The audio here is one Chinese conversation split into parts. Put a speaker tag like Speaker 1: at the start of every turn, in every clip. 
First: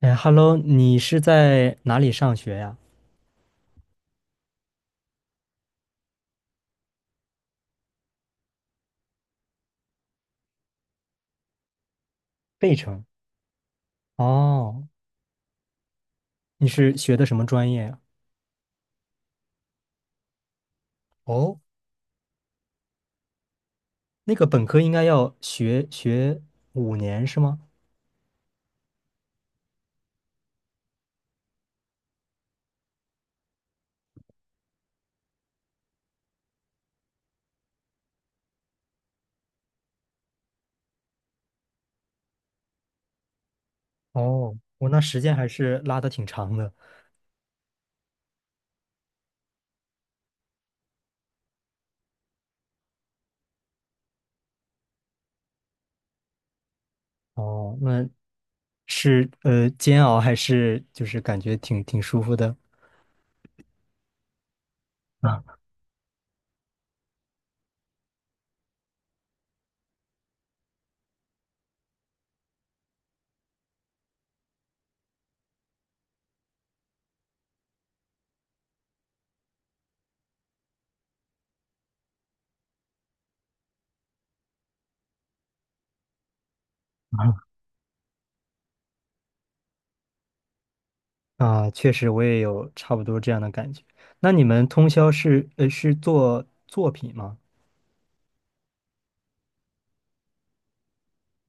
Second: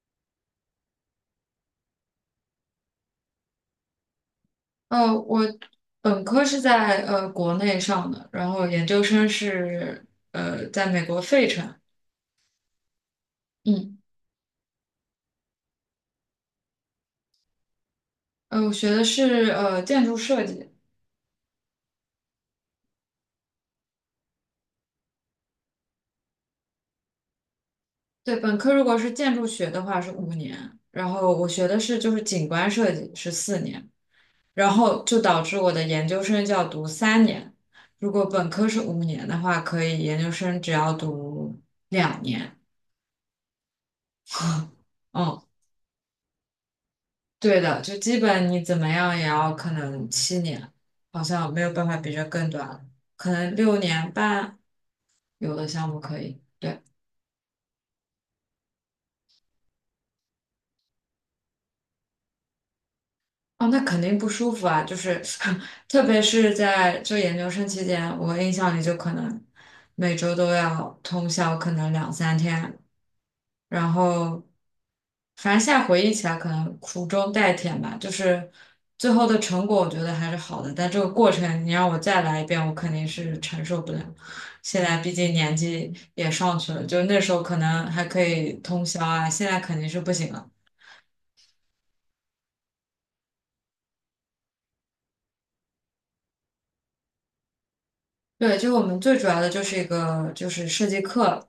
Speaker 1: 哎，Hello，你是在哪里上学呀？
Speaker 2: 我本科是在国内上的，然后研究生是在美国费城。
Speaker 1: 费城，
Speaker 2: 嗯，
Speaker 1: 哦，你是学的什么专业呀？
Speaker 2: 我学的是建筑设计。
Speaker 1: 哦，那个本科应该要学五年是吗？
Speaker 2: 对，本科如果是建筑学的话是五年，然后我学的是就是景观设计是4年，然后就导致我的研究生就要读三年。如果本科是五年的话，可以研究生只要读两年。
Speaker 1: 哦，我那 时间
Speaker 2: 嗯。
Speaker 1: 还是拉的挺长的。
Speaker 2: 对的，就基本你怎么样也要可能7年，好像没有办法比这更短了，可能6年半有的项目可以。对。
Speaker 1: 哦，那是煎熬还是就是感觉挺舒服的
Speaker 2: 哦，那肯定不舒服啊，就是
Speaker 1: 啊
Speaker 2: 特别是在就研究生期间，我印象里就可能每周都要通宵，可能两三天，然后反正现在回忆起来，可能苦中带甜吧，就是最后的成果，我觉得还是好的。但这个过程，你让我再来一遍，我肯定是承受不了。现在毕竟年纪也上去了，就那时候可能还可以通宵啊，现在肯定是不行了。
Speaker 1: 啊，确实我也有差不多这样的感觉。那你们通宵是是做作品吗？
Speaker 2: 对，就我们最主要的就是一个就是设计课，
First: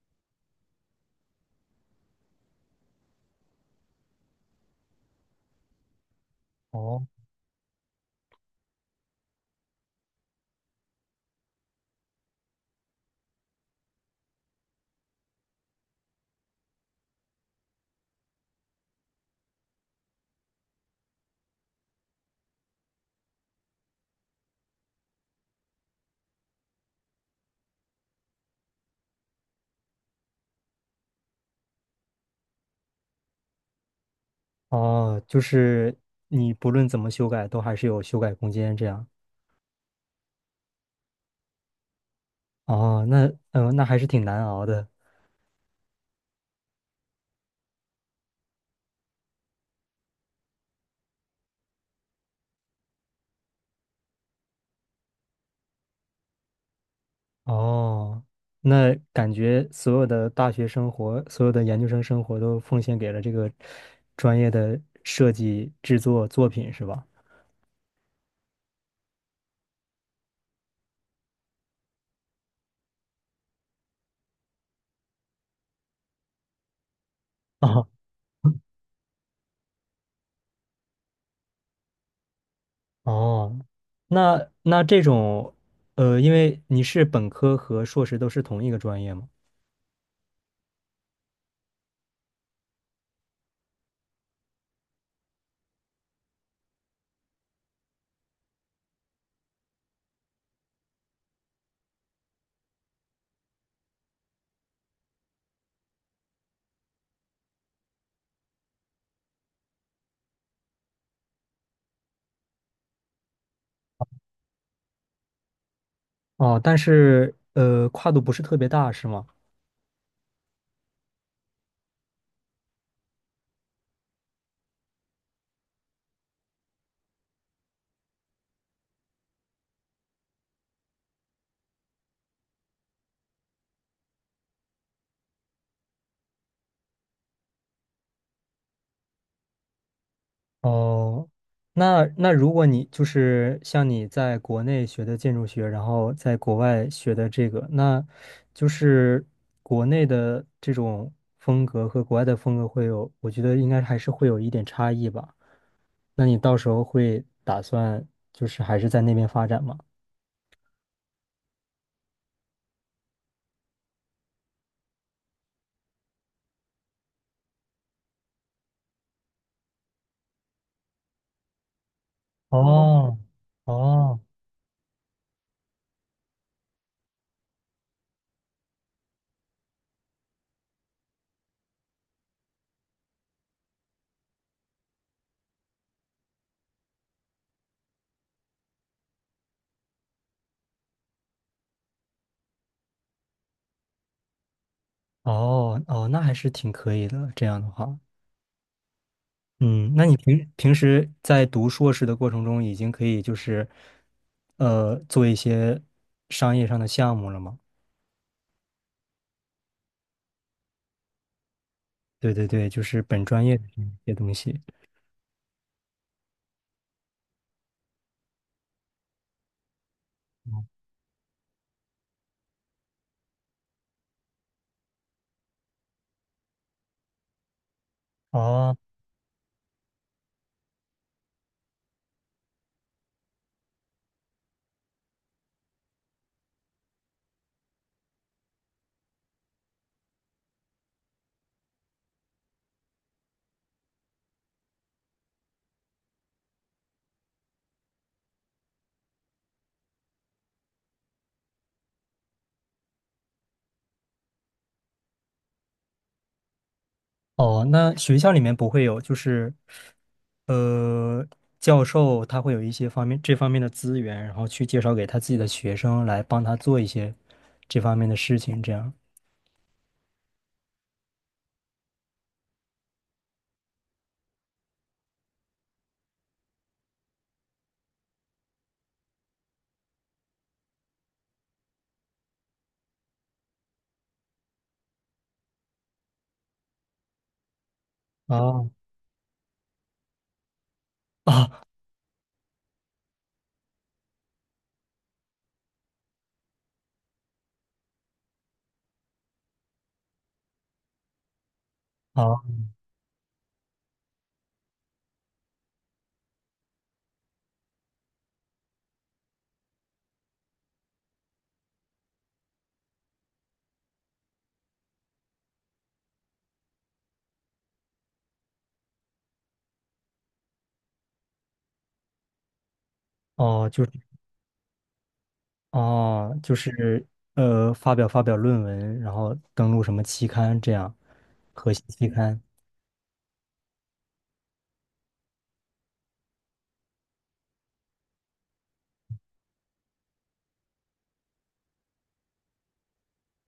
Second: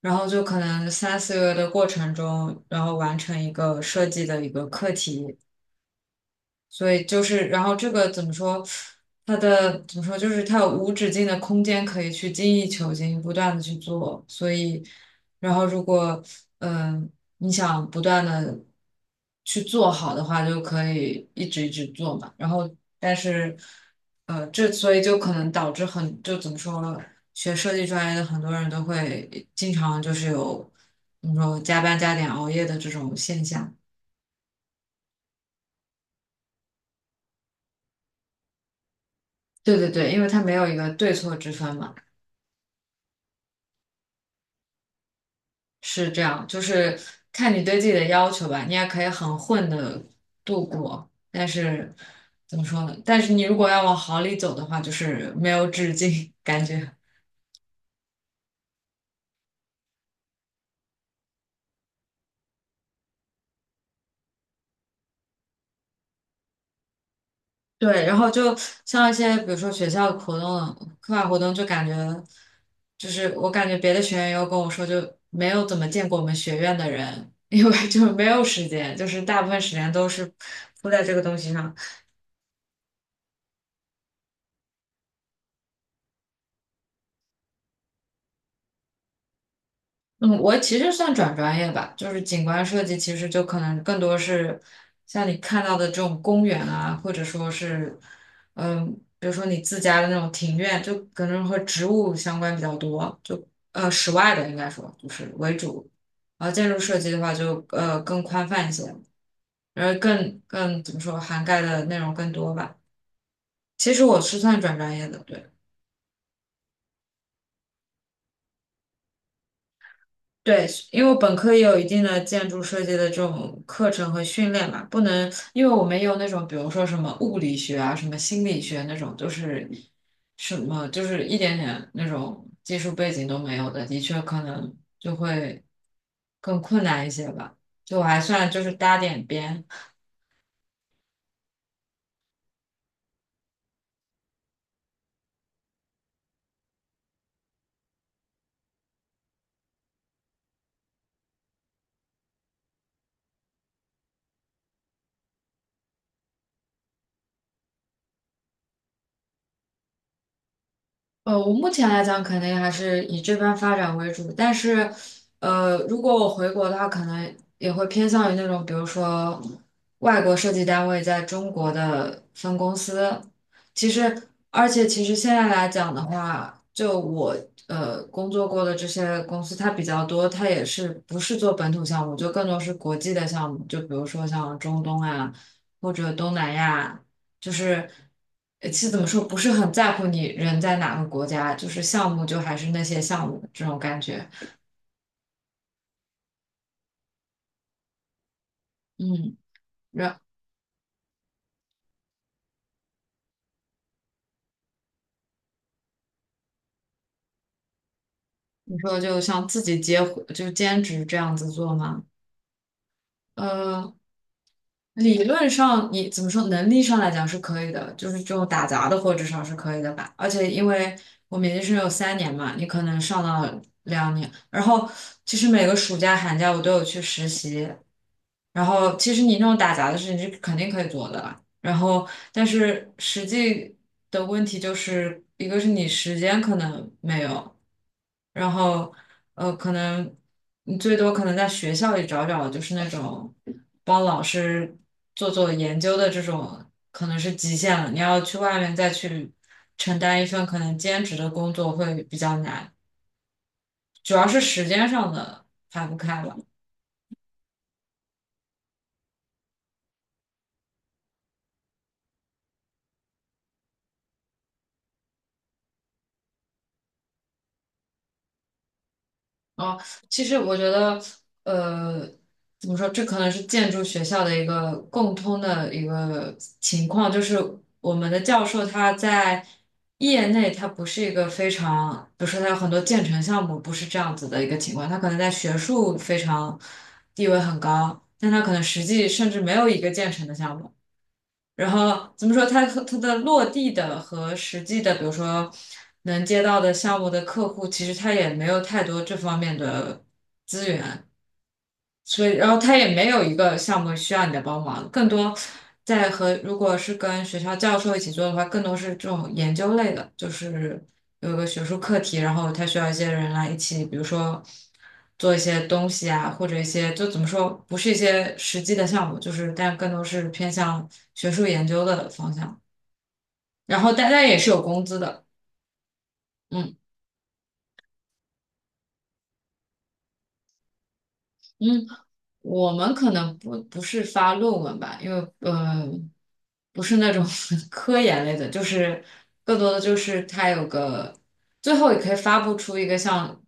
Speaker 2: 然后就可能三四个月的过程中，然后完成一个设计的一个课题，所以
Speaker 1: 哦。
Speaker 2: 就是，然后这个怎么说？它的怎么说？就是它有无止境的空间可以去精益求精，不断的去做。所以，然后如果嗯、呃你想不断的去做好的话，就可以一直一直做嘛。然后，但是这所以就可能导致很就怎么说，学设计专业的很多人都会经常就是有怎么说加班加点熬夜的这种现象。
Speaker 1: 哦，就是你不论怎么修改，都还是有修改空间这样。
Speaker 2: 对对对，因为它没有一个对错之分嘛。
Speaker 1: 哦，那那还是挺难熬的。
Speaker 2: 是这样，就是看你对自己的要求吧。你也可以很混的度过，但是怎么说呢？但是你如果要往好里走的话，就是没有止境，感觉。
Speaker 1: 哦，那感觉所有的大学生活，所有的研究生生活都奉献给了这个专业的设计制作作品，是吧？
Speaker 2: 对，然后就像一些比如说学校活动、课外活动，就感觉就是我感觉别的学员有跟我说，就没有怎么见过我们学院的人，因
Speaker 1: 哦
Speaker 2: 为就没有时间，就是大部分时间都是扑在这个东西上。
Speaker 1: 哦，那这种，呃，因为你是本科和硕士都是同一个专业吗？
Speaker 2: 嗯，我其实算转专业吧，就是景观设计，其实就可能更多是像你看到的这种公园啊，或者说是，嗯，比如说你自家的那种庭院，就可能和植物相关比较多，就室外的应该说就是为主，然后建筑设计的话就更宽泛一些，然后更怎么说涵盖的内容更多吧。其实我是算转专业的，对。
Speaker 1: 哦，但是呃，跨度不是特别大，是吗？
Speaker 2: 对，因为我本科也有一定的建筑设计的这种课程和训练嘛，不能，因为我们有那种，比如说什么物理学啊、什么心理学那种，就是什么就是一点点那种技术背景都没有的，的确可能就会更困难一些吧。就我还算就是搭点边。
Speaker 1: 哦，那如果你就是像你在国内学的建筑学，然后在国外学的这个，那就是国内的这种风格和国外的风格会有，我觉得应该还是会有一点差异吧。那你到时候会打算就是还是在那边发展吗？
Speaker 2: 我目前来讲，肯定还是以这边发展为主。但是，如果我回国的话，可能也会偏向于那种，比如说外国设计单位在中国的分公
Speaker 1: 哦，
Speaker 2: 司。其
Speaker 1: 哦，
Speaker 2: 实，而且其实现在来讲的话，就我工作过的这些公司，它比较多，它也是不是做本土项目，就更多是国际的项目，就比如说像中东啊，或者东南亚。就是其实怎么说，不是很在乎你人在哪个国家，就是项目就还是那些项目这种感觉。
Speaker 1: 哦，哦，那还是挺可以的，这样的话。
Speaker 2: 嗯，
Speaker 1: 嗯，那你
Speaker 2: 然
Speaker 1: 平时在读硕士的过程中，已经可以就是，呃，做一些商业上的项目了吗？
Speaker 2: 你说就像自己接活就兼职这样子做吗？
Speaker 1: 对对对，就是本专业的这
Speaker 2: 呃，
Speaker 1: 些东西。
Speaker 2: 理论上你怎么说，能力上来讲是可以的，就是这种打杂的或至少是可以的吧。而且因为我们研究生有三年嘛，你可能上到两年，然后其实每个暑假寒假我都有去实习。然
Speaker 1: 哦
Speaker 2: 后，其实你那种打杂的事情是肯定可以做的，然后，但是实际的问题就是一个是你时间可能没有，然后可能你最多可能在学校里找找，就是那种帮老师做做研究的这种，可能是极限了。你要去外面再去承担一份可能兼职的工作会比较难，主要是时间上的排不开了。
Speaker 1: 哦，那学校里面不会有，就是，呃，教授他会有一些方面这方面的资源，然后去介绍给他自己的学生来帮他做一些这方面的事情，这样。
Speaker 2: 哦，其实我觉得，呃，怎么说，这可能是建筑学校的一个共通的一个情况，就是我们的教授他在业内他不是一个非常，比如说他有很多建成项目不是这样子的一个情况，他可能在学术非常地位很高，但他可能
Speaker 1: 哦
Speaker 2: 实际甚至没有一个建成的项目。
Speaker 1: 哦
Speaker 2: 然后怎么说，它和它的落地的和实际的，比如说能接到的项目的客户，其实他也没有太多这方面的，资源。所以，
Speaker 1: 哦
Speaker 2: 然后他也没有一个项目需要你的帮忙，更多在和如果是跟学校教授一起做的话，更多是这种研究类的，就是有一个学术课题，然后他需要一些人来一起，比如说做一些东西啊，或者一些就怎么说，不是一些实际的项目，就是但更多是偏向学术研究的方向。
Speaker 1: 哦，
Speaker 2: 然
Speaker 1: 就是。
Speaker 2: 后大家也是有工资的，
Speaker 1: 哦，就
Speaker 2: 嗯
Speaker 1: 是呃，发表论文，然后登录什么期刊这样，核心
Speaker 2: 嗯。
Speaker 1: 期刊。
Speaker 2: 我们可能不是发论文吧，因为呃不是那种 科研类的，就是更多的就是它有个最后也可以发布出一个像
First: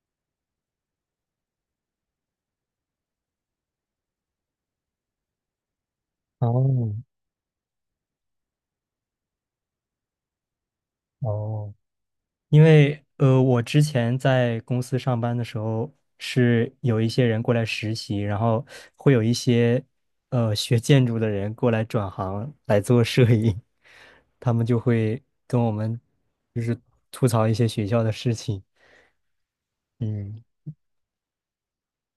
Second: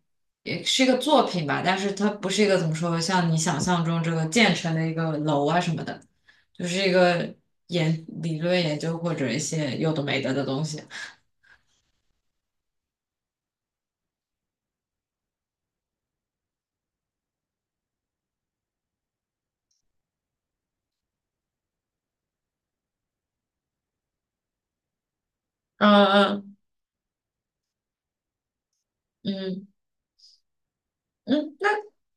Speaker 2: 也是一个作品吧，但是它不是一个怎么说，像你想象中这个建成的一个楼啊什么的，就是
Speaker 1: 哦
Speaker 2: 一个理论研究或者一些有的没的的东西。
Speaker 1: 哦，因为呃，我之前在公司上班的时候，是有一些人过来实习，然后会有一些呃学建筑的人过来转行来做摄影，他们就会跟我们
Speaker 2: 嗯嗯，
Speaker 1: 就是吐槽一些学校的事情。
Speaker 2: 嗯
Speaker 1: 嗯。
Speaker 2: 嗯，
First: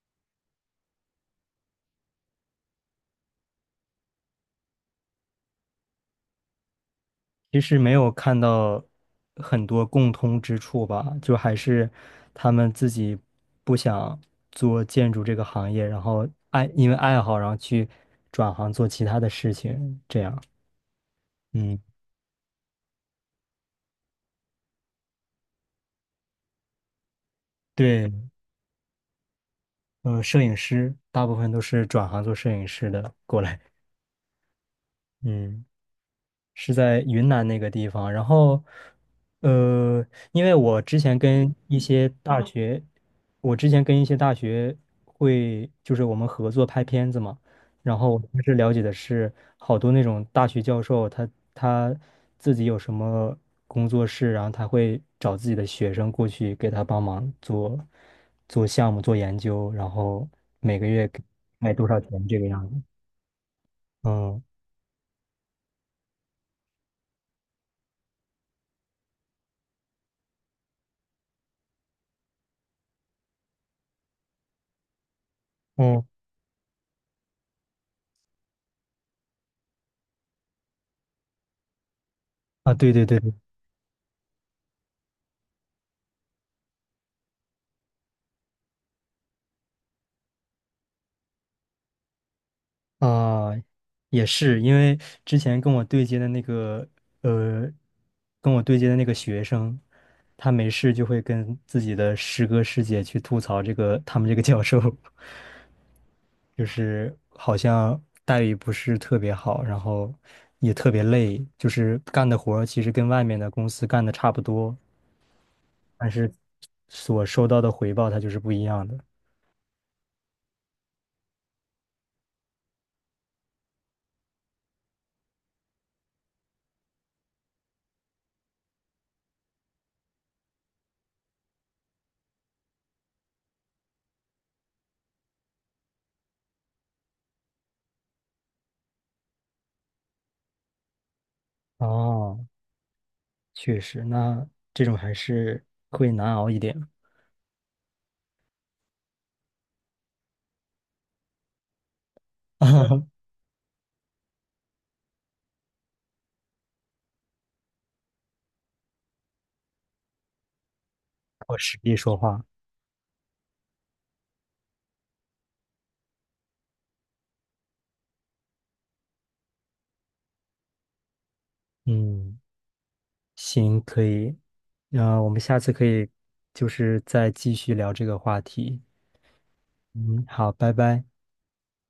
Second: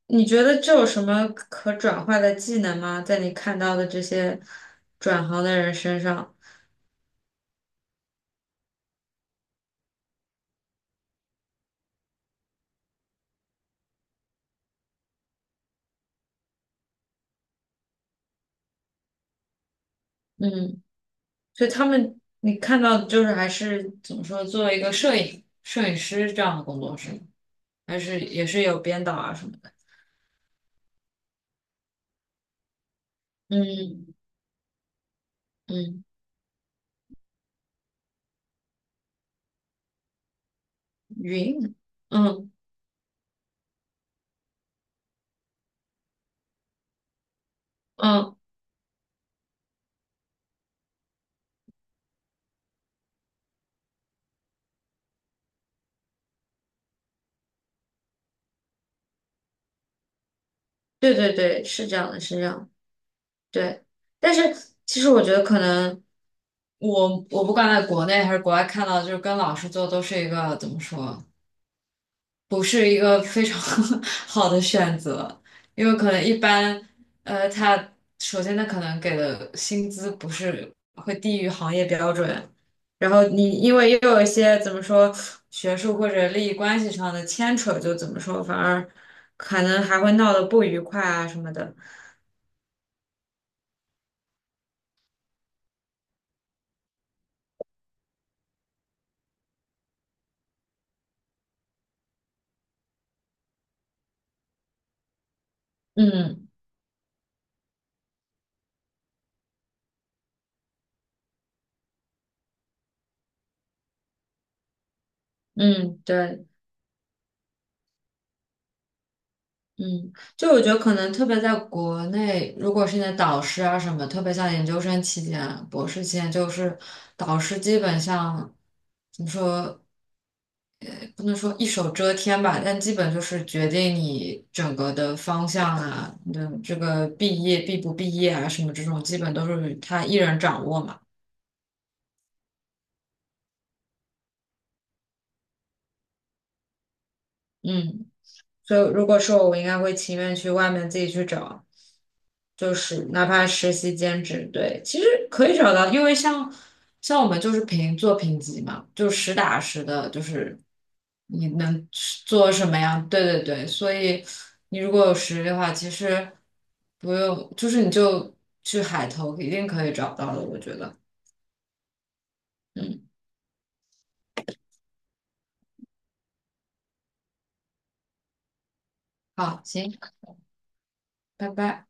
Speaker 2: 你觉得这有什么可转化的技能吗？在你看到的这些转行的人身上，
Speaker 1: 其实没有看到很多共通之处吧，就还是他们自己不想做建筑这个行业，然后爱，因为爱好，然后去转行做其他的事情，这样。
Speaker 2: 嗯，所以
Speaker 1: 嗯，
Speaker 2: 他们你看到的就是还是怎么说，作为一个摄影师这样的工作是吗？还
Speaker 1: 对，
Speaker 2: 是也是有编导啊什么的？
Speaker 1: 呃，摄影师大部分都是转行做摄影师的过来。
Speaker 2: 嗯
Speaker 1: 嗯。
Speaker 2: 嗯，
Speaker 1: 是在云南那个地方。然后，呃，因为我之前跟
Speaker 2: 云，
Speaker 1: 一些大嗯
Speaker 2: 嗯
Speaker 1: 学，我之前跟一些大学会，就是我们合作拍片子嘛。然后我
Speaker 2: 嗯，
Speaker 1: 当时了解的是，好多那种大学教授他，他自己有什么工作室，然后他会找自己的学生过去给他帮忙做做项目、做研究，然后每个月
Speaker 2: 对
Speaker 1: 给
Speaker 2: 对对，
Speaker 1: 卖
Speaker 2: 是
Speaker 1: 多
Speaker 2: 这
Speaker 1: 少
Speaker 2: 样的，
Speaker 1: 钱
Speaker 2: 是
Speaker 1: 这
Speaker 2: 这
Speaker 1: 个
Speaker 2: 样
Speaker 1: 样
Speaker 2: 的，
Speaker 1: 子。
Speaker 2: 对。但是
Speaker 1: 嗯
Speaker 2: 其实我觉得可能我不管在国内还是国外看到，就是跟老师做都是一个怎么说？不是一个非常 好的选择，因为
Speaker 1: 嗯
Speaker 2: 可能一般，他首先他可能给的薪资不是会低于行业标准，
Speaker 1: 啊，对对
Speaker 2: 然
Speaker 1: 对
Speaker 2: 后
Speaker 1: 对。
Speaker 2: 你因为又有一些怎么说学术或者利益关系上的牵扯，就怎么说反而可能还会闹得不愉快啊什么的。
Speaker 1: 啊，也是，因为之前跟我对接的那个，呃，跟我对接的那个学生，他没事就会跟自己的师哥师姐去吐槽这个他们这个教授，
Speaker 2: 嗯
Speaker 1: 就是好像待遇不是特别好，然后也特别累，就是干的活儿其实跟外面的公司干的差不多，
Speaker 2: 嗯，
Speaker 1: 但是
Speaker 2: 对。
Speaker 1: 所收到的回报它就是不一样的。
Speaker 2: 嗯，就我觉得可能特别在国内，如果是你的导师啊什么，特别像研究生期间、博士期间，就是导师基本上怎么说，哎不能说一手遮天吧，但基本就是决定你整个的方向啊，你的这个毕业毕不毕业啊什么这种，基本都是他一人掌握嘛。
Speaker 1: 哦，确实，那这种还是会难熬一点。
Speaker 2: 嗯。所以如果说我，我应该会情愿去外面自己去找，就是 哪怕实习兼职，对，其实可以找到，因为像我们就是评做评级嘛，就实打实的，就是你
Speaker 1: 我实
Speaker 2: 能
Speaker 1: 地说话。
Speaker 2: 做什么样，对对对，所以你如果有实力的话，其实不用，就是你就去海投，一定可以找到的，我觉得。
Speaker 1: 嗯，
Speaker 2: 嗯，
Speaker 1: 行，可以。那我们下次可以就是再继续聊这个话题。
Speaker 2: 好，行，
Speaker 1: 嗯，好，拜拜。
Speaker 2: 拜拜。